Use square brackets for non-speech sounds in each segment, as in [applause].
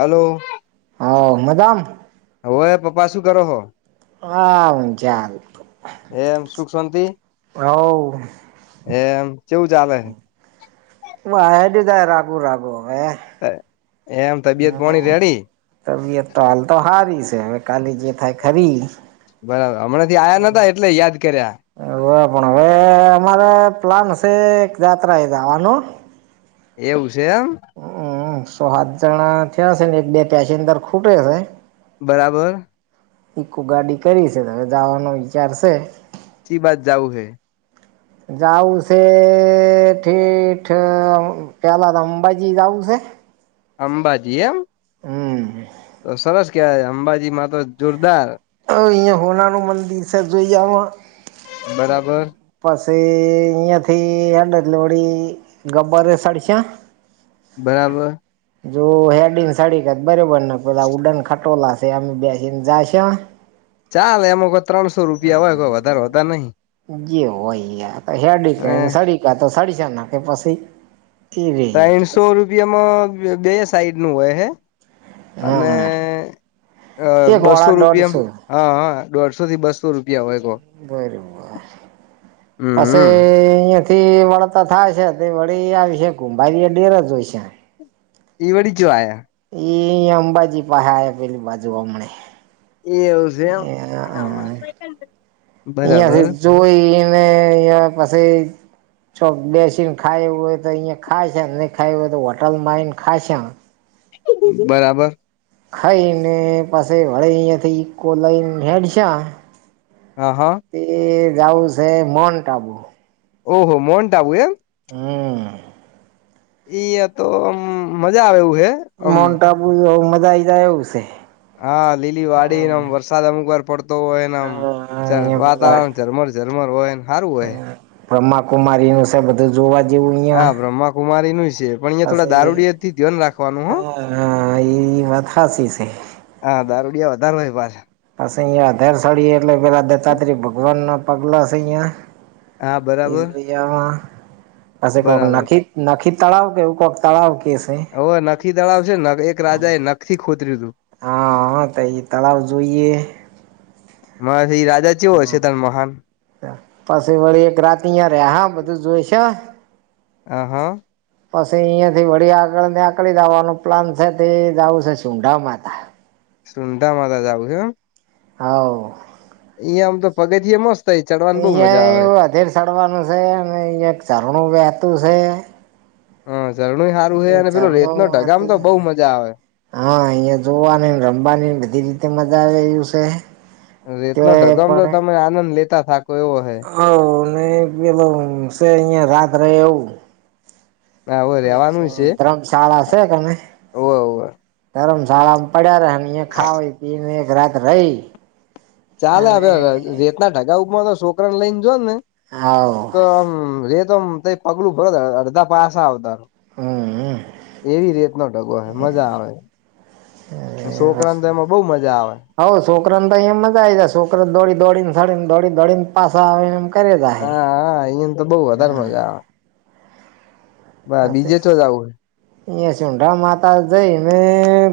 Hello, વે પપ્પા શું કરો હો? હા ચાલ. એમ સુખ શાંતિ એમ કેવું ચાલે? વા એ દધ રાગુ રાગુ હવે. એમ તબિયત હમ પોણી રેડી તબિયત તો હાલ તો હારી છે હવે કાલી જે થાય ખરી. બરાબર હમણાં થી આયા નતા એટલે યાદ કર્યા. હવે પણ હવે અમારે પ્લાન છે યાત્રા એ જવાનું. એવું છે એમ? તો હાત જણા થયા હ છે ને એક બે [unintelligible] ખૂટે છે. બરાબર. એક ગાડી કરી છે, તવે જવાનો વિચાર છે. સી બાત જાઉં હૈ? જઉું છે ઠીઠ પેલા તો અંબાજી જવું છે અંબાજી એમ હમ તો સરસ કેવાય અંબાજી માં તો જોરદાર અહિયાયા હોના નું મંદિર છે જોઈ આવા બરાબર પ [unintelligible] તે એયા થઈ હડ ત લોડી ગ્બર સડીશા [unintelligible] બરાબર જો હેડીન સડીક જ બરોબર ને પેલા ઉડન ખટોલા છે અમે બેસીને જ છે ચાલ એમાં કોઈ ત્રણસો રૂપિયા હોય કોઈ વધારે વધારે નહિ જે હોય ય શડી કે સડીકા તો સડીસા ના કે પછી એ રે ત્રઇસો રૂપિયામાં બે સાઈડ નું હોય હે અને હા અ એક બસો વાળા દોઢસો રૂપિયામાં હા હા દોઢોથી બસો રૂપિયા હોય કો બરોબર પાછ હમ થી વળતા થાય છે તે વળી આવી શક ભાઈ ડેર જ હોય છે ઈવડી જું આયા. એ અંબાજી પાસે પેલી બાજુ હમને [inaudible] એવું છે એમ આઈયા બરાબર જોઈ અને અહિયાં પાછી ચો બેસીને ખાયું હોય તો અહીંયા ખાય છે નહી ખાય હોય તો હોટલમાં એને ખાય છે. બરાબર. ખાઈને પાસે વળે અયાથી ઈકો લઈ હેડ છે હા હા તે જવું છે માઉન્ટ આબુ. ઓહો મોન્ટાબું એમ હમ યા તો આમ મજા આવે હે આમ મોન્ટ આબુ મજા આઈ જાય એવું છે હા લીલી વાડીનેમ વરસાદ અમુક વાર તો હોયનેમ અહિયાં પેલા વાતાવરણ ઝરમર ઝરમર હોય સારું હોય બ્રહ્માકુમારીનું છે બધું જોવા જ હા બ્રહ્માકુમારી નું છે પણ અંયા થોડા પછી દારૂડીથી ધન રાખવાનું હો હા હા એ વાત હાચી છે હા દારૂડિયા વધારેમાં પછ અહિયાંયા આધાર સાડીી એટલે પેલા દત્તાત્રય ભગવાન ના પગલા હશે હા અહિયાયા એ બરાબર ભીજમાં કોક બરાબર નખ નખ તળાવ કેવું કોક તળાવ કે છે હવે નખી તળાવ છે એક રાજા એ નખથી ખોતર્યું હતું હા હા તો એ તળાવ જોઈએ હરે રાજા જેવ છે તર મહાન પછી વળી એક રાત અં ર્યા હા બધું જોઈ છે આ હા પછી અહિયાયા થી વળી આગળ ને આકળી જવાનું પ્લાન છે તે જવું છે સુંડા માતા સુંડા મા જવું હમ હ અહંયા આમ તો પગથીએ મસ્ત થાય ચડવાની બહુ મજા અહિયાં આવે એવું અધેર ચડવાનું છે અને અહિયાં ચરણું વતું છે હ ઝરણું સારું હ એ અને પેલો રેત ઝરણું નો ઢગામ વહેતું તો છે બઉુ મજા આવે હા અહિયાં જોવાની રમવાની બધી રીતે મજા આવે એ્યું છે તે રેતનો પણ ઢગમ હ તો તમે આનંદ લેતા થાકો એવો હૈ અને પેલો છે અહિયાં રાત ર એવું હા હવે રેવાનું છે ધર્મશાળા છે તને ઓવે ઓવે ધરમશા શાળામાં પડ્યા ર ખાવા પીને એક રાત રહી ચાલે અને હવે રેતના ઢગાઉ ઉપર તો છોકરાને લઈને જો ને હાવ તો આમ રે તો આમ ત પગલું ભર અડધા પાસા આવતાાર હમ એવી રેતનો ઢગો મજા આવે છોકરા તો એમાં બહુ મજા આવે હવ છોકરાને અયા મજા આવી જાય છોકને દોડી દોડીનેોડીને દોડી દોડીને પાસા આવે એમ કરે જાય હા હા અહીયાને તો બહુ હા બ બીજે તો જ આવું હો એં શિમડાા માતા જ મે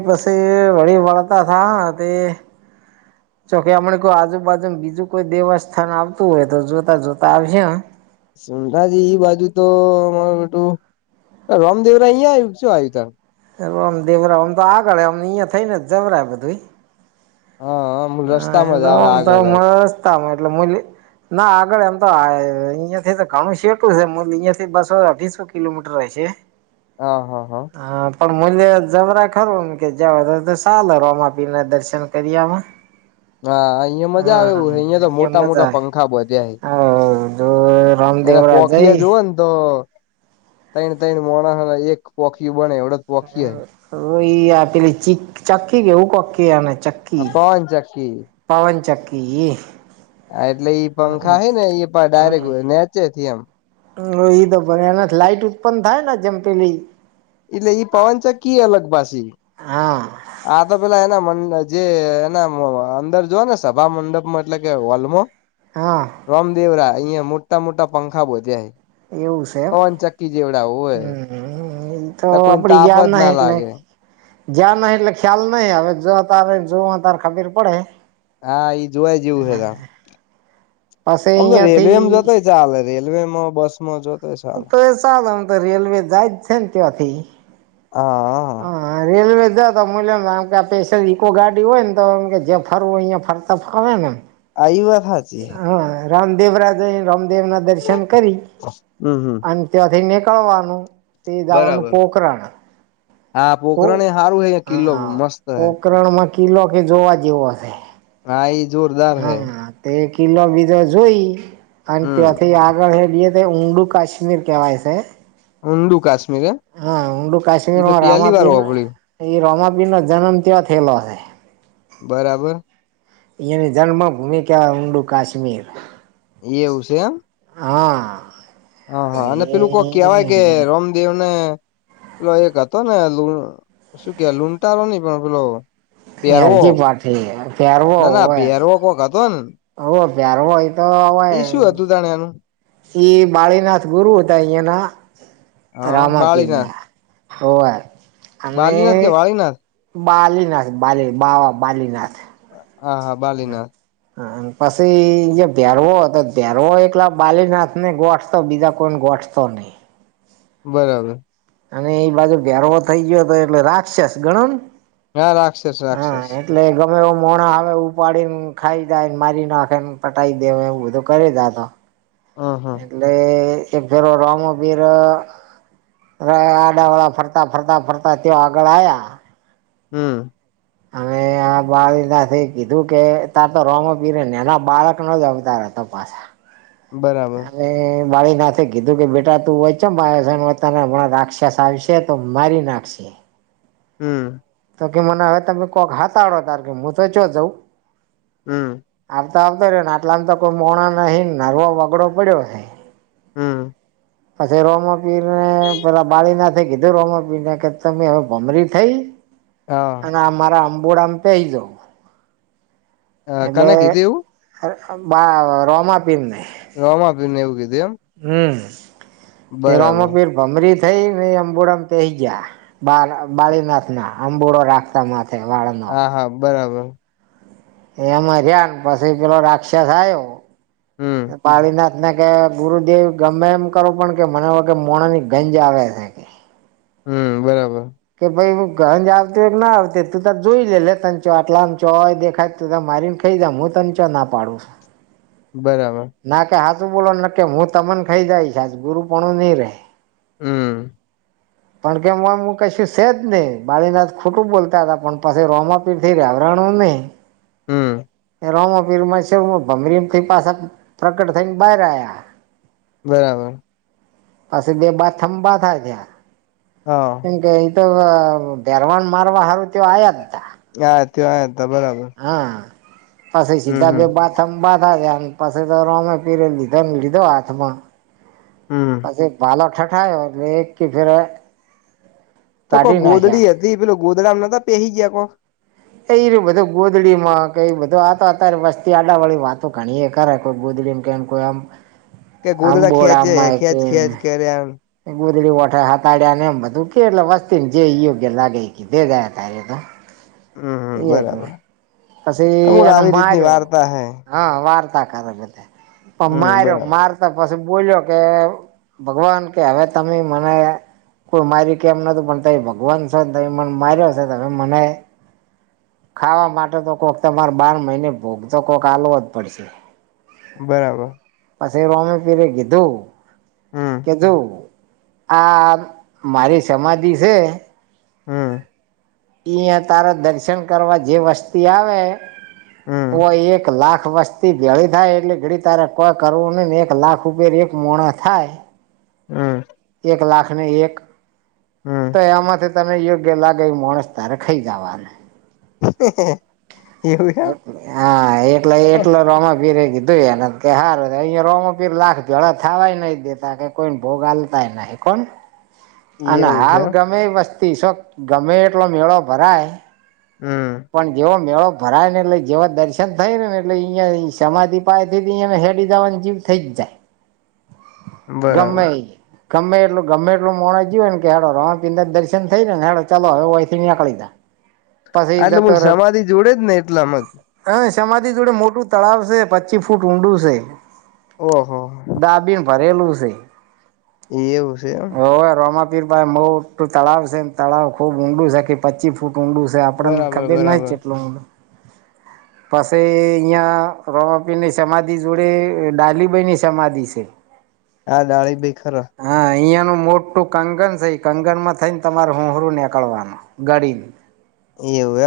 બસ વળ વળતા થા તે જોકે આપમને કોઈ આજુબાજુ બીજું કોઈ દેવસ્થાન આવતું હોય તો જોતા જોતા આવશે સુમધાજી એઈ બાજુ તો અમારું બટું રામદેવરાય અહીંયા આવ્યું છું આવ્યું ત એ રામ દેવરા આમ તો આગળ અમ અહિયા થઈને જવરા બધું હા હા એ રસ્તામાં જ આવે તોમ તો આગળ જ આવે રસ્તામાં એટલે મ ના આગળ એમ તો અહિયાયા થી તો ઘણું સેટું છે, અહિયાયા થી બસો અઢીસો કિલોમીટર રહી છે. હા હા હા. પણ મ્ય જબરા ખરું ને કે જવા તો સાલે રામાપીર ના દર્શન કરીયામા હા અહિયાં મજા આવે એવું અહિયાં તો મોટા મોટા પંખા [unintelligible] એના પોખીયા જોવ ને તો તૈણ- તૈણ મોણ એક પોખી બને વડદ પોખીય તો એ આપ પેલી ચીક ચકી કેવું કક કે આને હે ચક્કી પવન ચક્કી પવન ચક્કી. હા એટલે ઈ પંખા હ ને એ પણ ડાયરેક્ટ નેચે એમ. એ તો ભને એના લાઈટ ઉત્પન્ન થાય ને જમપેલી એટલે ઈ પવનચક્કી અલગ પાષી હા આ તો પેલા એના જે એના અંદર જો ને સભા મંડપમાં એટલે કે હોલમાં હા રામદેવરા અહીંયા મોટા-મોટા પંખા બોધ્યા. એવું છે એમ પવન ચક્કી જેવડા હોય. એ તો એટલે કોઈને આપડી તાપ ગયાર જ ના એટલે. લાગે જ્યાં નહિ એટલે ખ્યાલ નહી હવે જો તારે જો તારે ખબીર પડે. હા એઈ જોવાઈ જેવું હેત. પછી આમ તો રેલવેમ જોતો અહિયાંથી હોય ચાલે રેલવેમાં બસ માં જોતો તો એ ચ તો રેલવે જાય જ છે ને તેયાથી. હા રેલવે. મ ને આમ કે પેસલ ઈકો ગાડી હોય ને તો એમ જે ફરવું અહીયા ફરતા ફાવે ને એમ ઇ વાત હાચી. રામદેવ જઈ રાજા રામદેવ ના દર્શન કરી હમ હમ અને ત્યાંથી નીકળવાનું તે દાવાનું બરાબર પોકરાણ. હા તો પોખરણ એ હારું હે કિલ્લો હા મસ્ત હે પોકરણમાં કિલ્લો કે જોવા જેવો હશે. હા ઈ જોરદાર હે હા તે કિલો બીજો જોઈ અને હમ ત્યાથી આગળ હેડીએ ઊમડું કાશ્મીર કેવાય છે. ઊંડું કાશ્મીર એમ હા ઊંડું ઈ તો કાશ્મીરમાં પેલી વાર રામાપીર હોભળ્યું એ રોમાપીર નો જન્મ તયા થયેલો હે. બરાબર. એની જન્મ ભૂમિ કવા ઊંડુ કાશ્મીર. એ એવું છે એમ. હા. એ હા-હા અને પેલું કો કેહેવાય કે રામદેવ ને પેલો એક હતો ને લ શું કે લૂટારો નહી પણ પેલો પહેરવો અરજી પાઠી નાના પહેરવો કોક હતો ને હ પ્યાર હોય તો એ હય શું હતું તાણે એનું એ બાળીનાથ ગુરુ હતા અહિયાયાના હા રામાપીર બાળીનાથ ના. હોવે. અને બાલીનાથ કે વાળનાથ? બાલીનાથ બાલી બાવા બાલીનાથ. હા- હા બાલીનાથ. હ પછી જે ભેરવો હતો ભેરવો એકલા બાલીનાથ ને ગોઠ તો બીજા કોઈને ગો [unintelligible] બરાબર. અને એ બાજુ ઘેરવો થઈ ગયો હતો એટલે રાક્ષસ ગણો. હા રાક્ષસ-રાક્ષસ. મે મોણા હ ઉપાડીને ખાઈ જાયને મારી નાખેને પટાઈ દે એવ બધું કરી દા તો. હ હા એટલે એક જરો રમબીર- આડાવાડા ફરતા -ફરતા -ફરતા તયો આગળ આયા. હમ. આવે આ. બાળ ના કીધું કે ત તો રોમ પીરે ને એના બાળક નો જ અવતાર હતો પાછા બરાબર. અને બાળીનાથે કીધું કે બેટા તું હોયચ બાસને વતાને હમણાં રાક્ષસ આવશે તો મારી નાખશે હમ. તો કે મને હવે તમે કોઈક હાથ આડો ત કે હું તો ચયો જઉં હમ. આવતા આવતો રે ને આટલામ તો કોઈ મોણા નહી નરવો વગડો પડ્યો છે. હમ પછી રોમ પીને પેલા બાળી નાથે કીધું રોમ પીને કે તમે હવે ભમરી થઈ હા અને મારા અંબુડામ પે એ તો હ કનકી એવું બા રોમા પીલ નને રોમા આપી ને એવું કીધું એમ હમ બરાબર તેરોમાં પેર ભમરી થઈ નહી અંબુડામ પહી જયા બાળીનાથ ના અંબુડો રાખતા મા. હા હા બરાબર. એમાં જયા પછી પેલો રાક્ષસ આવયો હમ પાડી ના. એ કે ગુરુદેવ ગમે એમ કરો પણ કે મને વખ કે મોણા ની ગંજ આવે છે કે. હમ બરાબર. કે ભાઈ ઘરજ આવતી હોય કે ના આવતી તું તો જોઈ લે લે ત આટલામ ચોય દેખાય તું મારીને ખાઈ જ હું ત ચ ના પાડું. બરાબર. તો બોલો હું તમને ખાઈ જાય છ આ ગુરુ પણ નહી રે હમ પણ કેમમ કશું છેજ નહી બાળીનાથ ખોટું બોલતા હતા પણ પાછી રોમા પીર થઈ રહ્યા. રાણુને. હમ રમપીર ભમરીથી પાછા પ્રકટ થઈને બહાર આવયા બરાબર. પાછી બે બા થંબા થા ત્યા હા કેમ કે ભેરવાન મારવા હારું તે આવ્યા જ હતા. હા ત હતા બરાબર પછી હમ સીધા બે હમ બાથ બાધા થયા પછી તો રમે પીરે લીધો લીધો હાથમાં. હમ પછી બલાક ઠઠાય એક કે ફર. તો કોઈ ગોધડી હતી પેલ ગોધડા નતા પહેહી ગયા કોઈ એ એ બધું ગોધડી માં કે બધું આતો અત્યારે વસ્તી આડાવાળી વાતો ઘણી એ ખરે ગો કે કોમ કે આમ ગોદડા ખેંચે બોડા અ ખેંચ કે ખેંચ કર્યા ગોદડી વઠા હ હતાડ્યા ને એમ બધું કે એટલે વસ્તી ને જે યોગ્ય લાગે [unintelligible] હમ હમ એ બરાબર પછી અમૂલ એને આવી રીતની માર્યો વાર્તા હે હ વાર્ પણ હમ માર્યો બરાબર માર તો પછી બોલ્યો કે ભગવાન કે હવે તમે મને કોઈ મારી કેમ નતું પણ ત ભગવાન છેો તમે મને માર્યો છે તમે મને ખાવા માટે તો કોઈક તમારે બાર મહિને ભોગ તો કોઈક આાલવો જ પડશે બરાબર પછી રોમે પીરે કીધું હમ કેધું આ મારી સમાધિ છે હમ ઈં તારા દર્શન કરવા જે વસ્તી આવે. ઓ હમ એક લાખ વસ્તી ગળી થાય એટલે ઘડી તારે કોઈ કરવું નહી ને એક લાખેર. મોણા થાય. હમ્મ. એક લાખ ને એક હમ તો એમાંથી તને યોગ્ય લાગે માણસ તારે ખાઈ જવાનું. એવું એમ હા એટલે એટલે રોમાપિરે. દુ એને કે સારું અહીયા રોમોપીર લાખ જળ થવાય નહી દેતા કે કોઈને ભોગ હાલતાય નહીં કોણ. અને એવું છે હાલ એમ ગમે વસ્તી શો ગમે એટલો મેળો ભરાય. હમ પણ જેવો મેળો ભરાય ને એટલે જેવા દર્શન થાય ને ને એટલે અયા સમાધિ પાય હેડી જવાની જીવ થઈ જ જાય [inaudible] બરાબર ગમે ઇ ગમે એટલું ગમે એટલ મોણ જ ગય હો ને કે હેડો રોમાપિરના દર્શન થઈ ને, હે ચાલો હવેય થી નીકળી જા પછી આટલે એ બોલ સમાધિ જોડે જ ને એટલામ જ સમાથી જોડે મોટું તળાવ છે, પચી ફૂટ ઊંડું છે. ઓહો દાબીને ભરેલું છે. એવું છે એમ ભાઈ મોટું તળાવ છેમ, તળાવ ખુબ ઊંડું છે કે પચી ફૂટ ઊંડું છે આપણને બરાબર ખબીર ના બરાબર કેટલો [inaudible] પસે અહંયા રોમાપીર ની સમાધિ જોડે, ડાલીબાઈની સમાધિ છે. હા ડાળી ભઈ ખરા હા અહિયાંનું મોટું કંગન છે એ કંગન માં થઈને તમારે હુંરું નીકળવાનું ગડી એવું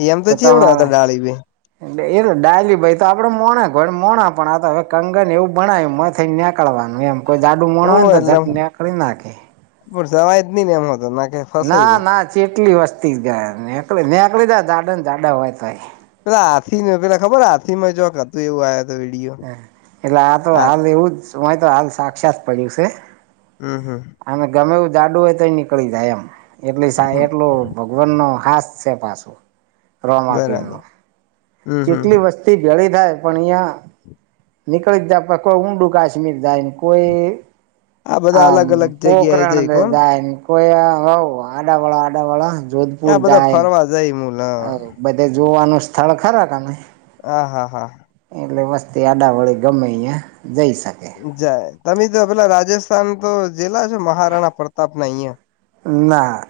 એમ એમ તો જેવડા હતા ડાળી ભી એ ડાયલી ભાઈ તો આપડે મોણા ઘ મોણ [unintelligible] નિકડવાનું એમ કોઈ જાડુ મોણ હોય ને તો જટને નિકડી ના હકે [unintelligible] નઈ એમ હતો નાકે ફસાઈ જ ના ના ચેટલી વસ્તી જાય નીકળ નીકળી જ જાડા ને જાડા હોય તોય પેલા હાથી ન પેલા ખબર હાથીમાં જક હતું એવું આ હ એટલે આ તો હાલ એવું જ હોય તો હાલ સાક્ષાત પડ્યું છે. હમ હમ અને ગમે જાડુ હો તો નીકળી જાય એમ એટલે ભગવાન નો હાસ છે પાછું રોમાપીર નો બરાબર હમ હમ કેટલી વસ્તી ભેળી થાય પણ અહિયાં નીકળી જ જાય કોઈ ઊંડું કાશમીર જાય ને કોઈ આ હ બધા અલગ અલગ જગ્યાએ પોખરણ જઈ કોણ જાય કોઈ હ આડાવાળા આડાવાળા. જોધપુર આ બધા જાય ફરવા જાય મુલ બધે જોવાનું સ્થળ ખરાખને. હા હા હા. એટલે વસ્તી આડા વડે ગમે અહીયા જઈ શકે. જાય તમે તો પેલા રાજસ્થાન તો જિલ્લા છે મહારાણા પ્રતાપ ના અહિયાં? ના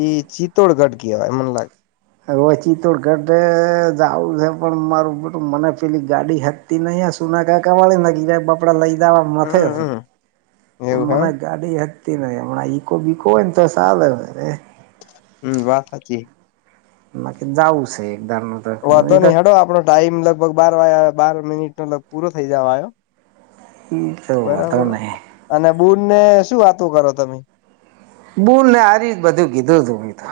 એ ચિત્તોડગઢ કેવાય મને લાગે. ઓચી તોડ ઘટે જું છે પણ મારું બટું મને પેલી ગાડી હતી નહી સુના ક કવા ની બપડા લઈ. પદાવા નથી હમ હશે હમ પણ એવું હે મને ગાડી ન હમણાં ઈકો બીકો હોયને તો સાલે એમ. હમ્મ વાત સાચી. નાકી જાઓ છે. એકદાર ન વધો તો નહી હડો આપણો ટાઈમ લગભગ બાર વાગ બાર મિનિટ નો લ પૂરો થઇ જવા આયો તો બરાબર નહી અને બુન શું વાતો કરો તમે બૂલને આરિ બધું કીધું હતું તો